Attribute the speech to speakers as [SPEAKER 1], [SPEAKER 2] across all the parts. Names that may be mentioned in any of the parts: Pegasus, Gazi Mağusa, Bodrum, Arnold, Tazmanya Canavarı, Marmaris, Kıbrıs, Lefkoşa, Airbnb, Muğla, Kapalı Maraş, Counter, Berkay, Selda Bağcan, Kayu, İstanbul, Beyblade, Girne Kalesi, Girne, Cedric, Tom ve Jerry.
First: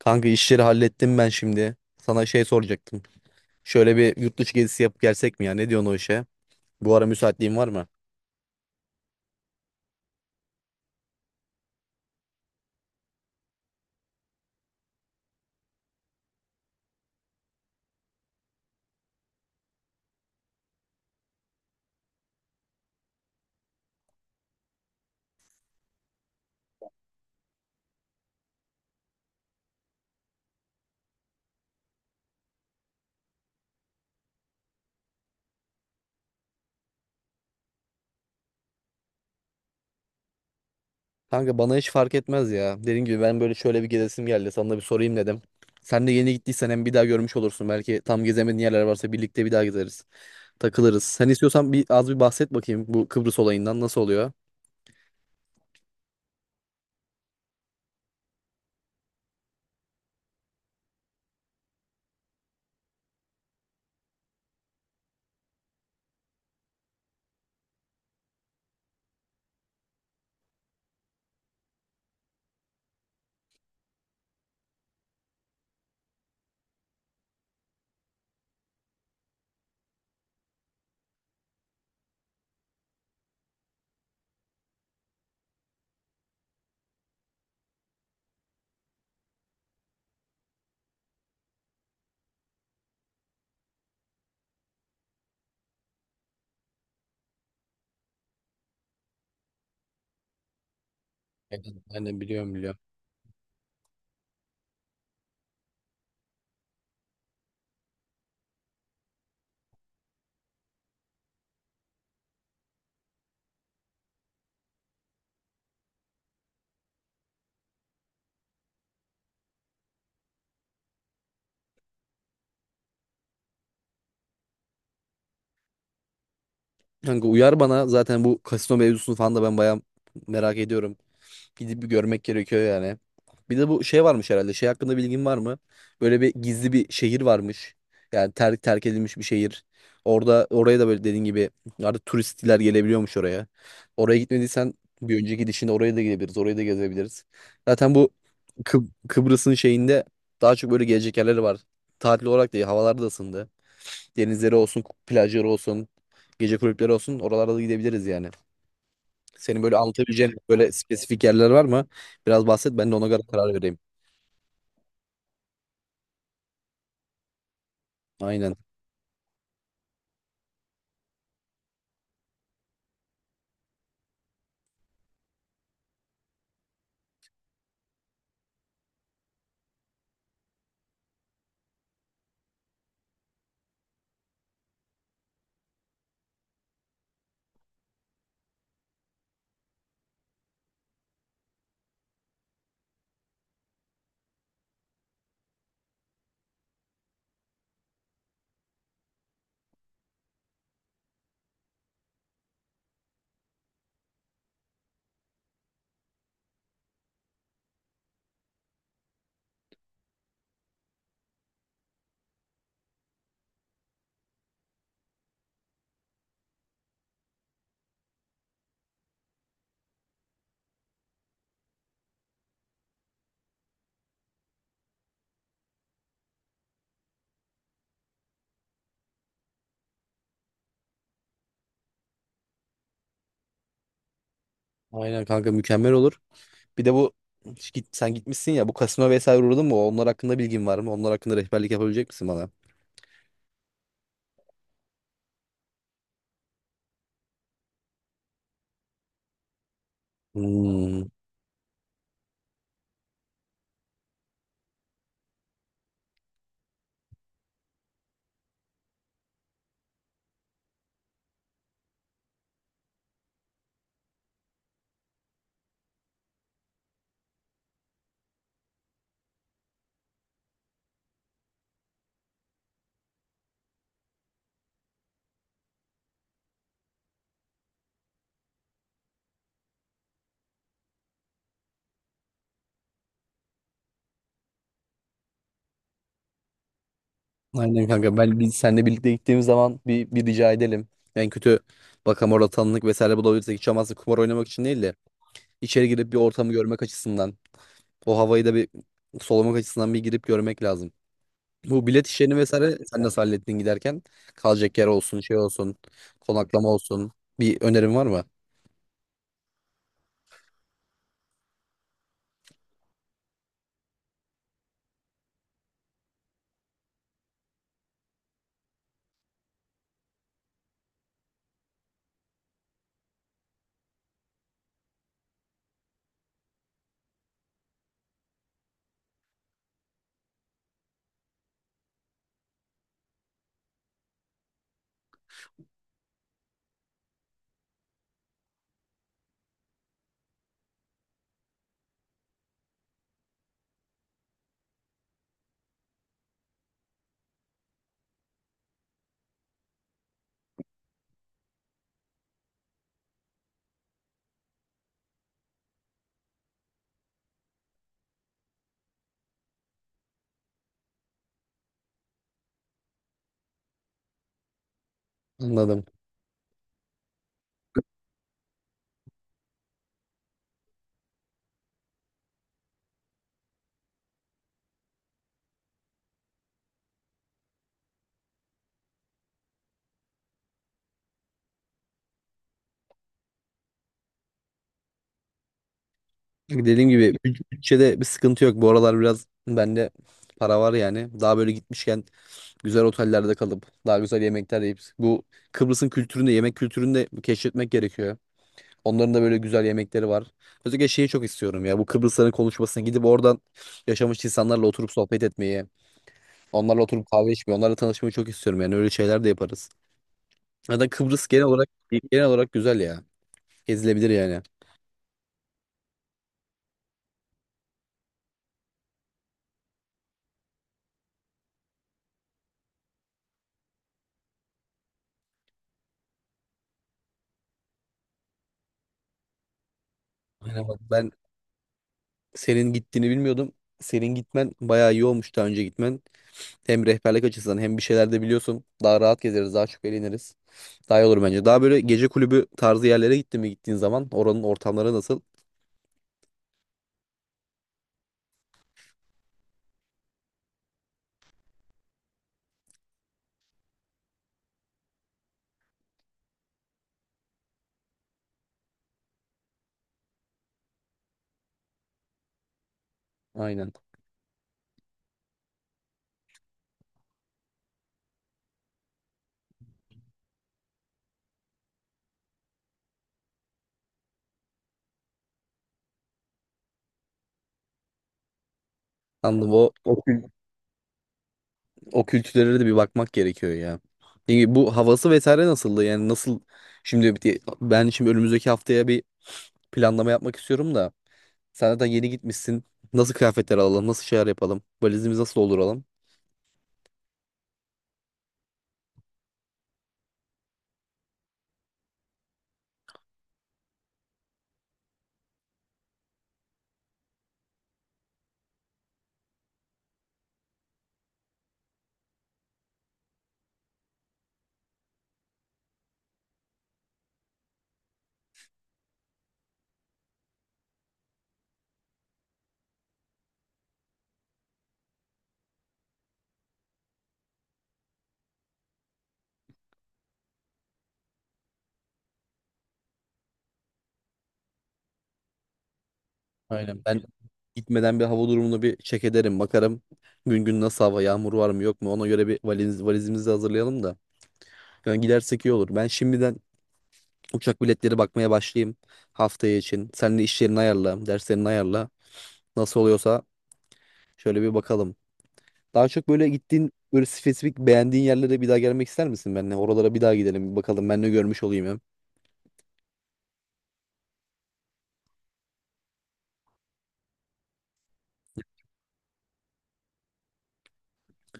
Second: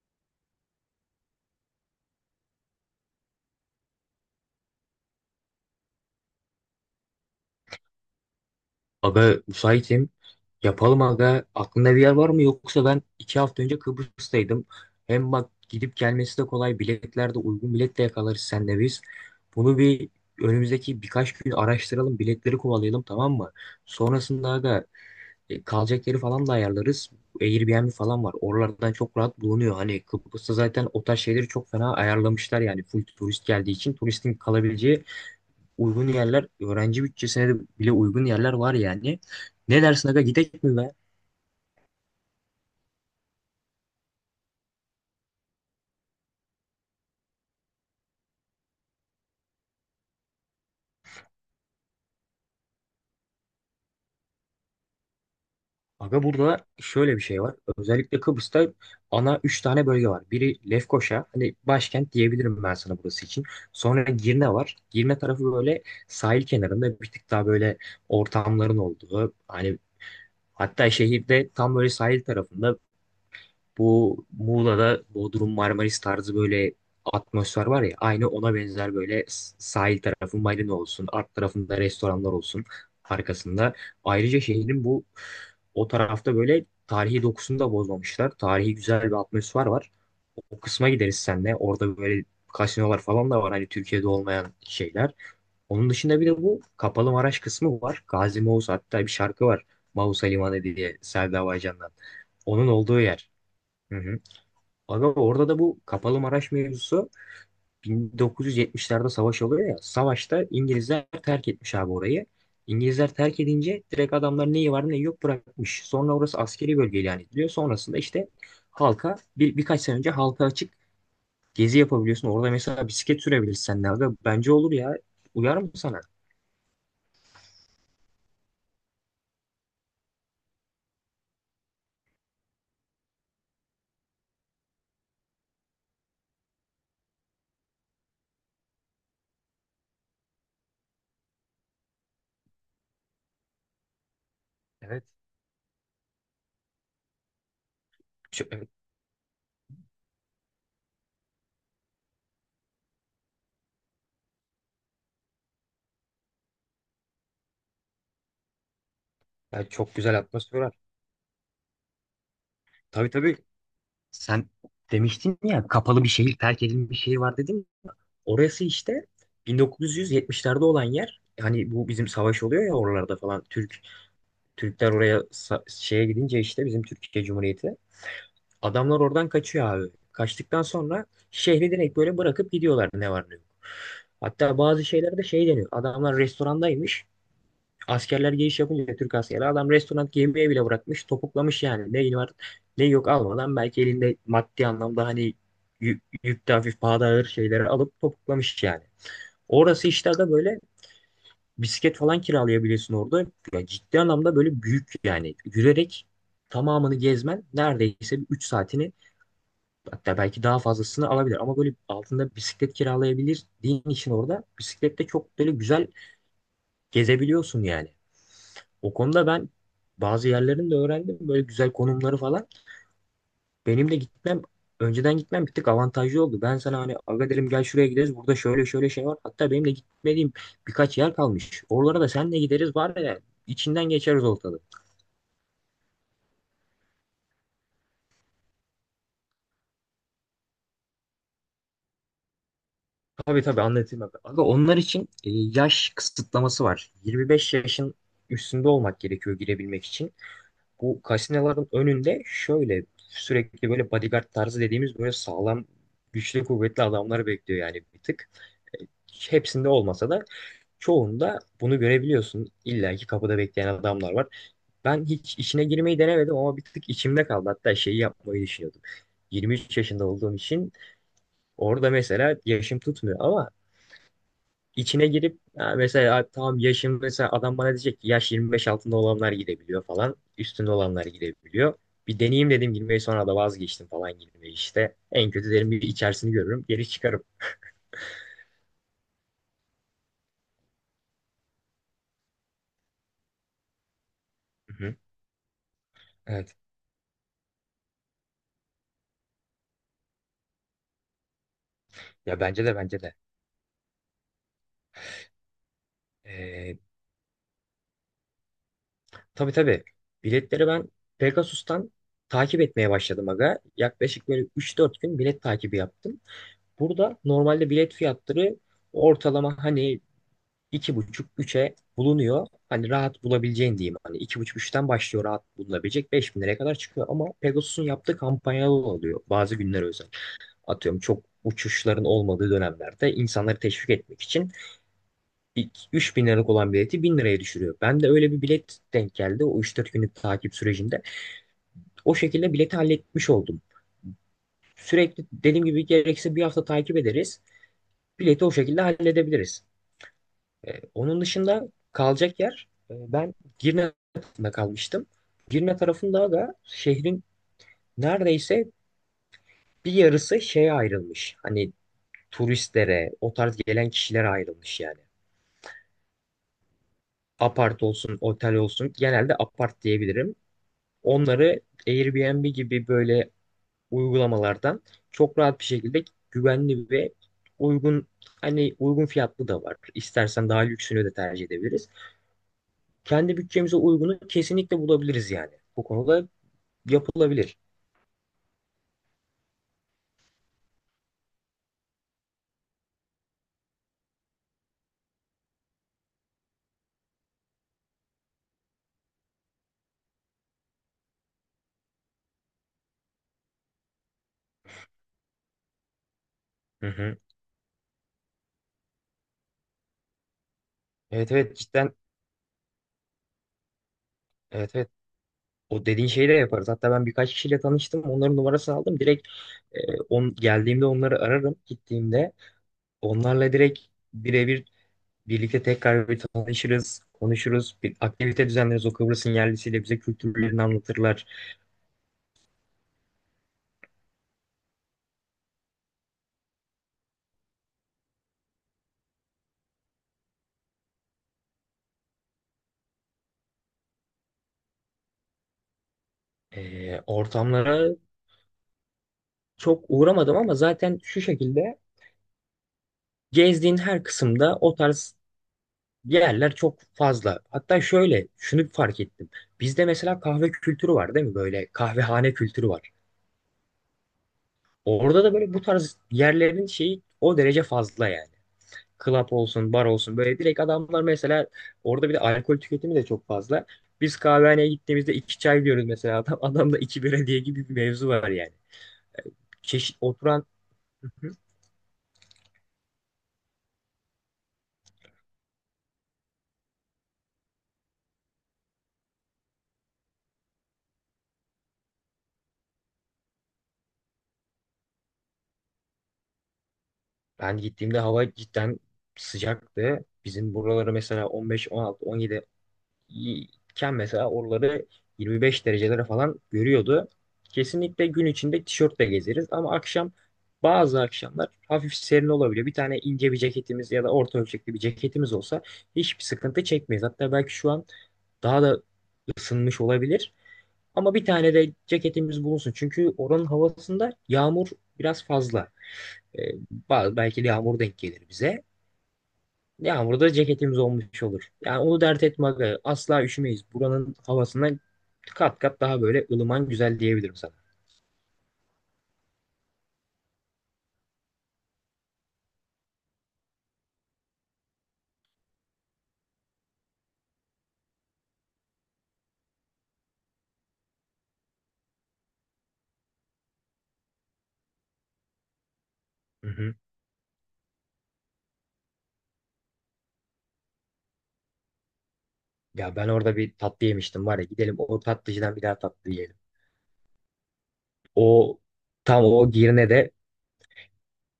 [SPEAKER 1] Kanka işleri hallettim ben şimdi. Sana şey soracaktım. Şöyle bir yurt dışı gezisi yapıp gelsek mi ya? Ne diyorsun o işe? Bu ara müsaitliğin var mı?
[SPEAKER 2] Aga müsaitim. Yapalım aga. Aklında bir yer var mı? Yoksa ben iki hafta önce Kıbrıs'taydım. Hem bak gidip gelmesi de kolay. Biletler de uygun bilet de yakalarız senle biz. Bunu önümüzdeki birkaç gün araştıralım. Biletleri kovalayalım, tamam mı? Sonrasında aga, kalacak yeri falan da ayarlarız. Airbnb falan var. Oralardan çok rahat bulunuyor. Hani Kıbrıs'ta zaten o tarz şeyleri çok fena ayarlamışlar yani. Full turist geldiği için turistin kalabileceği uygun yerler, öğrenci bütçesine de bile uygun yerler var yani. Ne dersin aga, gidek mi be?
[SPEAKER 1] Kanka bana hiç fark etmez ya. Dediğim gibi ben böyle şöyle bir gezesim geldi. Sana da bir sorayım dedim. Sen de yeni gittiysen hem bir daha görmüş olursun. Belki tam gezemediğin yerler varsa birlikte bir daha gezeriz. Takılırız. Sen istiyorsan bir az bir bahset bakayım bu Kıbrıs olayından nasıl oluyor?
[SPEAKER 2] Aga burada şöyle bir şey var. Özellikle Kıbrıs'ta ana 3 tane bölge var. Biri Lefkoşa, hani başkent diyebilirim ben sana burası için. Sonra Girne var. Girne tarafı böyle sahil kenarında bir tık daha böyle ortamların olduğu. Hani hatta şehirde tam böyle sahil tarafında, bu Muğla'da Bodrum Marmaris tarzı böyle atmosfer var ya, aynı ona benzer böyle sahil tarafı marina olsun, art tarafında restoranlar olsun arkasında. Ayrıca şehrin bu o tarafta böyle tarihi dokusunu da bozmamışlar. Tarihi güzel bir atmosfer var. O kısma gideriz senle. Orada böyle kasinolar falan da var. Hani Türkiye'de olmayan şeyler. Onun dışında bir de bu Kapalı Maraş kısmı var. Gazi Mağusa, hatta bir şarkı var. Mausa Limanı diye, Selda
[SPEAKER 1] Evet,
[SPEAKER 2] Bağcan'dan.
[SPEAKER 1] ben de biliyorum
[SPEAKER 2] Onun
[SPEAKER 1] biliyorum.
[SPEAKER 2] olduğu yer. Hı hı. Aga orada da bu Kapalı Maraş mevzusu, 1970'lerde savaş oluyor ya. Savaşta İngilizler terk etmiş abi orayı. İngilizler terk edince direkt adamlar neyi var neyi yok bırakmış. Sonra orası askeri bölge ilan ediliyor. Sonrasında işte halka birkaç sene önce halka açık gezi yapabiliyorsun. Orada mesela bisiklet sürebilirsen de aga bence olur ya. Uyar mı sana?
[SPEAKER 1] Kanka uyar bana zaten bu kasino mevzusunu falan da ben bayağı merak ediyorum. Gidip bir görmek gerekiyor yani. Bir de bu şey varmış herhalde. Şey hakkında bilgin var mı? Böyle bir gizli bir şehir varmış. Yani terk edilmiş bir şehir. Orada oraya da böyle dediğin gibi artık turistler gelebiliyormuş oraya. Oraya gitmediysen
[SPEAKER 2] Evet.
[SPEAKER 1] bir önceki gidişinde oraya da gidebiliriz. Orayı da gezebiliriz. Zaten bu
[SPEAKER 2] Çok, evet.
[SPEAKER 1] Kıb- Kıbrıs'ın şeyinde daha çok böyle gelecek yerleri var. Tatil olarak değil, havalar da ısındı. Denizleri olsun, plajları olsun, gece kulüpleri olsun. Oralara da gidebiliriz yani. Senin
[SPEAKER 2] Yani
[SPEAKER 1] böyle
[SPEAKER 2] çok güzel
[SPEAKER 1] anlatabileceğin
[SPEAKER 2] atmosfer
[SPEAKER 1] böyle
[SPEAKER 2] var.
[SPEAKER 1] spesifik yerler var mı? Biraz bahset ben de ona
[SPEAKER 2] Tabii
[SPEAKER 1] göre
[SPEAKER 2] tabii.
[SPEAKER 1] karar vereyim.
[SPEAKER 2] Sen demiştin ya, kapalı bir şehir, terk edilmiş bir şehir var dedin.
[SPEAKER 1] Aynen.
[SPEAKER 2] Orası işte 1970'lerde olan yer. Hani bu bizim savaş oluyor ya oralarda falan. Türkler oraya şeye gidince, işte bizim Türkiye Cumhuriyeti. Adamlar oradan kaçıyor abi. Kaçtıktan sonra şehri direkt böyle bırakıp gidiyorlar, ne var ne yok. Hatta bazı şeylerde şey deniyor. Adamlar restorandaymış. Askerler giriş yapınca, Türk askeri, adam restoran yemeği bile bırakmış, topuklamış yani. Ne var ne yok almadan, belki elinde maddi anlamda hani yükte hafif pahada ağır şeyleri alıp topuklamış yani. Orası işte aga böyle, bisiklet falan kiralayabilirsin orada. Ya ciddi anlamda böyle büyük, yani yürüyerek tamamını gezmen neredeyse 3 saatini, hatta belki daha fazlasını alabilir. Ama böyle altında bisiklet kiralayabildiğin için, orada bisiklette çok böyle güzel gezebiliyorsun yani. O konuda ben bazı yerlerini de öğrendim. Böyle güzel konumları falan. Benim de gitmem Önceden gitmem bir tık avantajlı oldu. Ben sana hani aga dedim, gel şuraya gideriz. Burada şöyle şöyle şey var. Hatta benim de gitmediğim birkaç yer kalmış. Oralara da senle gideriz var ya, içinden geçeriz ortalığı.
[SPEAKER 1] Aynen kanka mükemmel olur. Bir de sen gitmişsin ya, bu kasino vesaire uğradın mı? Onlar hakkında bilgin var mı? Onlar hakkında rehberlik yapabilecek misin bana?
[SPEAKER 2] Tabii tabii anlatayım abi. Aga onlar için yaş kısıtlaması var. 25 yaşın üstünde olmak gerekiyor girebilmek için.
[SPEAKER 1] Hmm.
[SPEAKER 2] Bu kasinoların önünde şöyle sürekli böyle bodyguard tarzı dediğimiz böyle sağlam güçlü kuvvetli adamlar bekliyor yani bir tık. E, Hepsinde olmasa da çoğunda bunu görebiliyorsun. İlla ki kapıda bekleyen adamlar var. Ben hiç işine girmeyi denemedim ama bir tık içimde kaldı. Hatta şeyi yapmayı düşünüyordum. 23 yaşında olduğum için orada mesela yaşım tutmuyor, ama içine girip ha, mesela tam yaşım, mesela adam bana diyecek ki yaş 25 altında olanlar girebiliyor falan. Üstünde olanlar girebiliyor. Bir deneyeyim dedim girmeyi, sonra da vazgeçtim falan girmeyi işte. En kötü derim bir içerisini görürüm, geri çıkarım.
[SPEAKER 1] Aynen kanka, ben biz seninle birlikte gittiğimiz zaman bir rica edelim. En kötü bakalım orada tanınık vesaire bulabilirsek, hiç olmazsa kumar oynamak için değil
[SPEAKER 2] Hı
[SPEAKER 1] de
[SPEAKER 2] hı.
[SPEAKER 1] içeri girip bir ortamı
[SPEAKER 2] Evet.
[SPEAKER 1] görmek açısından, o havayı da bir solumak açısından bir girip görmek lazım. Bu bilet işlerini
[SPEAKER 2] Ya bence de
[SPEAKER 1] vesaire
[SPEAKER 2] bence
[SPEAKER 1] sen
[SPEAKER 2] de.
[SPEAKER 1] nasıl hallettin giderken? Kalacak yer olsun, şey olsun, konaklama
[SPEAKER 2] Ee,
[SPEAKER 1] olsun. Bir önerin var mı?
[SPEAKER 2] Tabii tabii. Biletleri ben Pegasus'tan takip etmeye başladım aga. Yaklaşık böyle 3-4 gün bilet takibi yaptım. Burada normalde bilet fiyatları ortalama hani iki buçuk üç'e bulunuyor. Hani rahat bulabileceğin diyeyim. Hani iki buçuk üçten başlıyor rahat bulunabilecek. 5 bin liraya kadar çıkıyor. Ama Pegasus'un yaptığı kampanyalı oluyor. Bazı günler özel. Atıyorum çok uçuşların olmadığı dönemlerde insanları teşvik etmek için ilk 3000 liralık olan bileti 1000 liraya düşürüyor. Ben de öyle bir bilet denk geldi o 3-4 günlük takip sürecinde. O şekilde bileti halletmiş oldum. Sürekli dediğim gibi gerekirse bir hafta takip ederiz. Bileti o şekilde halledebiliriz. Onun dışında kalacak yer, ben Girne tarafında kalmıştım. Girne tarafında da şehrin neredeyse bir yarısı şeye ayrılmış. Hani turistlere, o tarz gelen kişilere ayrılmış yani.
[SPEAKER 1] Anladım.
[SPEAKER 2] Apart olsun, otel olsun, genelde apart diyebilirim. Onları Airbnb gibi böyle uygulamalardan çok rahat bir şekilde, güvenli ve uygun, hani uygun fiyatlı da var. İstersen daha lüksünü de tercih edebiliriz. Kendi bütçemize uygunu kesinlikle bulabiliriz yani. Bu konuda
[SPEAKER 1] Dediğim gibi
[SPEAKER 2] yapılabilir.
[SPEAKER 1] bütçede bir sıkıntı yok. Bu aralar biraz bende para var yani. Daha böyle gitmişken güzel otellerde kalıp daha güzel yemekler yiyip bu Kıbrıs'ın kültürünü, yemek kültürünü de keşfetmek gerekiyor. Onların da böyle güzel yemekleri var. Özellikle şeyi çok istiyorum ya. Bu Kıbrısların konuşmasına gidip oradan yaşamış insanlarla oturup sohbet etmeyi, onlarla
[SPEAKER 2] Hı
[SPEAKER 1] oturup
[SPEAKER 2] hı.
[SPEAKER 1] kahve içmeyi, onlarla tanışmayı çok istiyorum. Yani öyle şeyler de yaparız. Ya da Kıbrıs
[SPEAKER 2] Evet evet cidden,
[SPEAKER 1] genel olarak güzel ya. Gezilebilir yani.
[SPEAKER 2] evet evet, o dediğin şeyi de yaparız. Hatta ben birkaç kişiyle tanıştım. Onların numarasını aldım. Direkt e, geldiğimde onları ararım, gittiğimde. Onlarla direkt birebir birlikte tekrar bir tanışırız, konuşuruz. Bir aktivite düzenleriz. O Kıbrıs'ın yerlisiyle bize kültürlerini
[SPEAKER 1] Aynen bak, ben
[SPEAKER 2] anlatırlar.
[SPEAKER 1] senin gittiğini bilmiyordum. Senin gitmen bayağı iyi olmuş, daha önce gitmen. Hem rehberlik açısından hem bir şeyler de biliyorsun. Daha rahat gezeriz, daha çok eğleniriz. Daha iyi olur bence. Daha böyle gece kulübü tarzı yerlere gittin mi, gittiğin zaman oranın ortamları nasıl?
[SPEAKER 2] Ortamlara çok uğramadım ama zaten şu şekilde gezdiğin her kısımda o tarz yerler çok fazla. Hatta şöyle şunu fark ettim. Bizde mesela kahve kültürü var, değil mi? Böyle kahvehane kültürü var.
[SPEAKER 1] Aynen.
[SPEAKER 2] Orada da böyle bu tarz yerlerin şeyi o derece fazla yani. Club olsun, bar olsun, böyle direkt adamlar mesela, orada bir de alkol tüketimi de çok fazla. Biz kahvehaneye gittiğimizde iki çay diyoruz mesela, adamda iki bira diye gibi bir mevzu var yani.
[SPEAKER 1] Anladım.
[SPEAKER 2] Çeşit oturan.
[SPEAKER 1] O kültürlere de bir bakmak gerekiyor ya. Yani bu havası vesaire nasıldı? Yani nasıl, ben şimdi önümüzdeki haftaya bir planlama yapmak istiyorum da. Sen zaten yeni gitmişsin. Nasıl kıyafetler alalım? Nasıl şeyler yapalım? Valizimizi nasıl dolduralım?
[SPEAKER 2] Ben gittiğimde hava cidden sıcaktı. Bizim buraları mesela 15, 16, 17 iken, mesela oraları 25 derecelere falan görüyordu. Kesinlikle gün içinde tişörtle gezeriz, ama akşam bazı akşamlar hafif serin olabiliyor. Bir tane ince bir ceketimiz ya da orta ölçekli bir ceketimiz olsa hiçbir sıkıntı çekmeyiz. Hatta belki şu an daha da ısınmış olabilir. Ama bir tane de ceketimiz bulunsun. Çünkü oranın havasında yağmur biraz fazla. E, Belki de yağmur denk gelir bize. Yağmurda ceketimiz olmuş olur. Yani onu dert etme aga. Asla üşümeyiz. Buranın havasından kat kat daha böyle ılıman
[SPEAKER 1] Aynen.
[SPEAKER 2] güzel
[SPEAKER 1] Ben
[SPEAKER 2] diyebilirim sana.
[SPEAKER 1] gitmeden bir hava durumunu bir check ederim. Bakarım gün gün nasıl hava, yağmur var mı yok mu? Ona göre valizimizi hazırlayalım da. Yani gidersek iyi olur. Ben şimdiden uçak biletleri bakmaya başlayayım haftaya için. Sen de işlerini ayarla, derslerini ayarla. Nasıl oluyorsa şöyle bir bakalım. Daha çok böyle
[SPEAKER 2] Hı
[SPEAKER 1] gittiğin
[SPEAKER 2] hı.
[SPEAKER 1] böyle spesifik beğendiğin yerlere bir daha gelmek ister misin benimle? Oralara bir daha gidelim bir bakalım. Ben ne görmüş olayım hem.
[SPEAKER 2] Ya ben orada bir tatlı yemiştim var ya, gidelim o tatlıcıdan bir daha tatlı yiyelim. O tam o Girne'de,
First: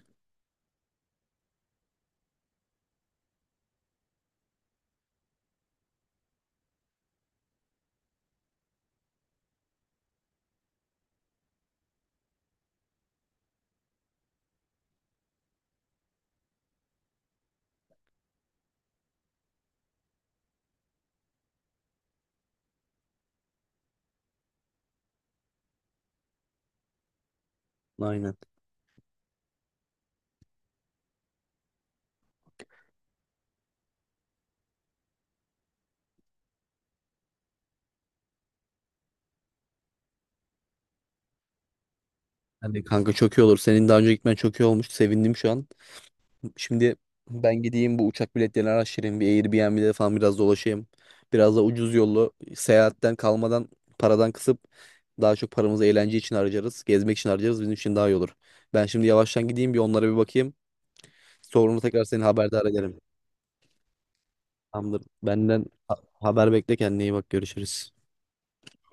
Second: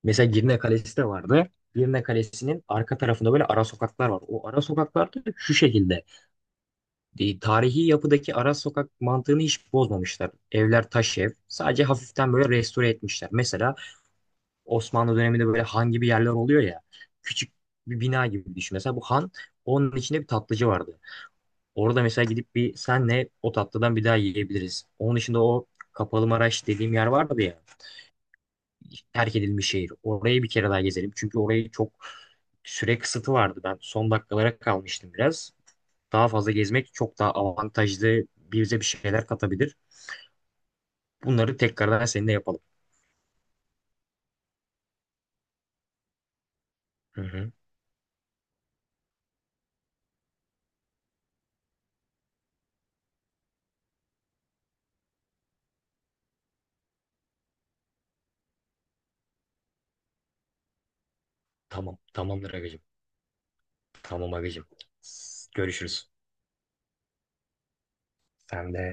[SPEAKER 2] mesela Girne Kalesi de vardı. Girne Kalesi'nin arka tarafında böyle ara sokaklar var. O ara sokaklar da şu şekilde. Tarihi yapıdaki ara sokak mantığını hiç bozmamışlar. Evler taş ev. Sadece hafiften böyle restore etmişler. Mesela Osmanlı döneminde böyle han gibi yerler oluyor ya. Küçük bir bina gibi düşün. Mesela bu han, onun içinde bir tatlıcı vardı. Orada mesela gidip bir senle o tatlıdan bir daha yiyebiliriz. Onun dışında o Kapalı Maraş dediğim yer vardı ya.
[SPEAKER 1] Aynen.
[SPEAKER 2] Terk edilmiş şehir. Orayı bir kere daha gezelim. Çünkü orayı çok süre kısıtı vardı. Ben son dakikalara kalmıştım biraz. Daha fazla gezmek çok daha avantajlı, bize bir şeyler katabilir. Bunları tekrardan seninle yapalım.
[SPEAKER 1] Hani kanka çok iyi olur. Senin daha önce gitmen çok iyi olmuş. Sevindim şu an. Şimdi
[SPEAKER 2] Hı hı.
[SPEAKER 1] ben gideyim bu uçak biletlerini araştırayım. Bir Airbnb'de falan biraz dolaşayım. Biraz da ucuz yollu seyahatten kalmadan paradan kısıp daha çok paramızı eğlence için harcarız. Gezmek için harcarız. Bizim için daha iyi olur. Ben şimdi yavaştan gideyim bir onlara bir bakayım. Sonra
[SPEAKER 2] Tamam.
[SPEAKER 1] tekrar seni
[SPEAKER 2] Tamamdır
[SPEAKER 1] haberdar
[SPEAKER 2] agacım.
[SPEAKER 1] ederim.
[SPEAKER 2] Tamam agacım.
[SPEAKER 1] Tamamdır. Benden
[SPEAKER 2] Görüşürüz.
[SPEAKER 1] haber bekle, kendine iyi bak, görüşürüz.
[SPEAKER 2] Sen de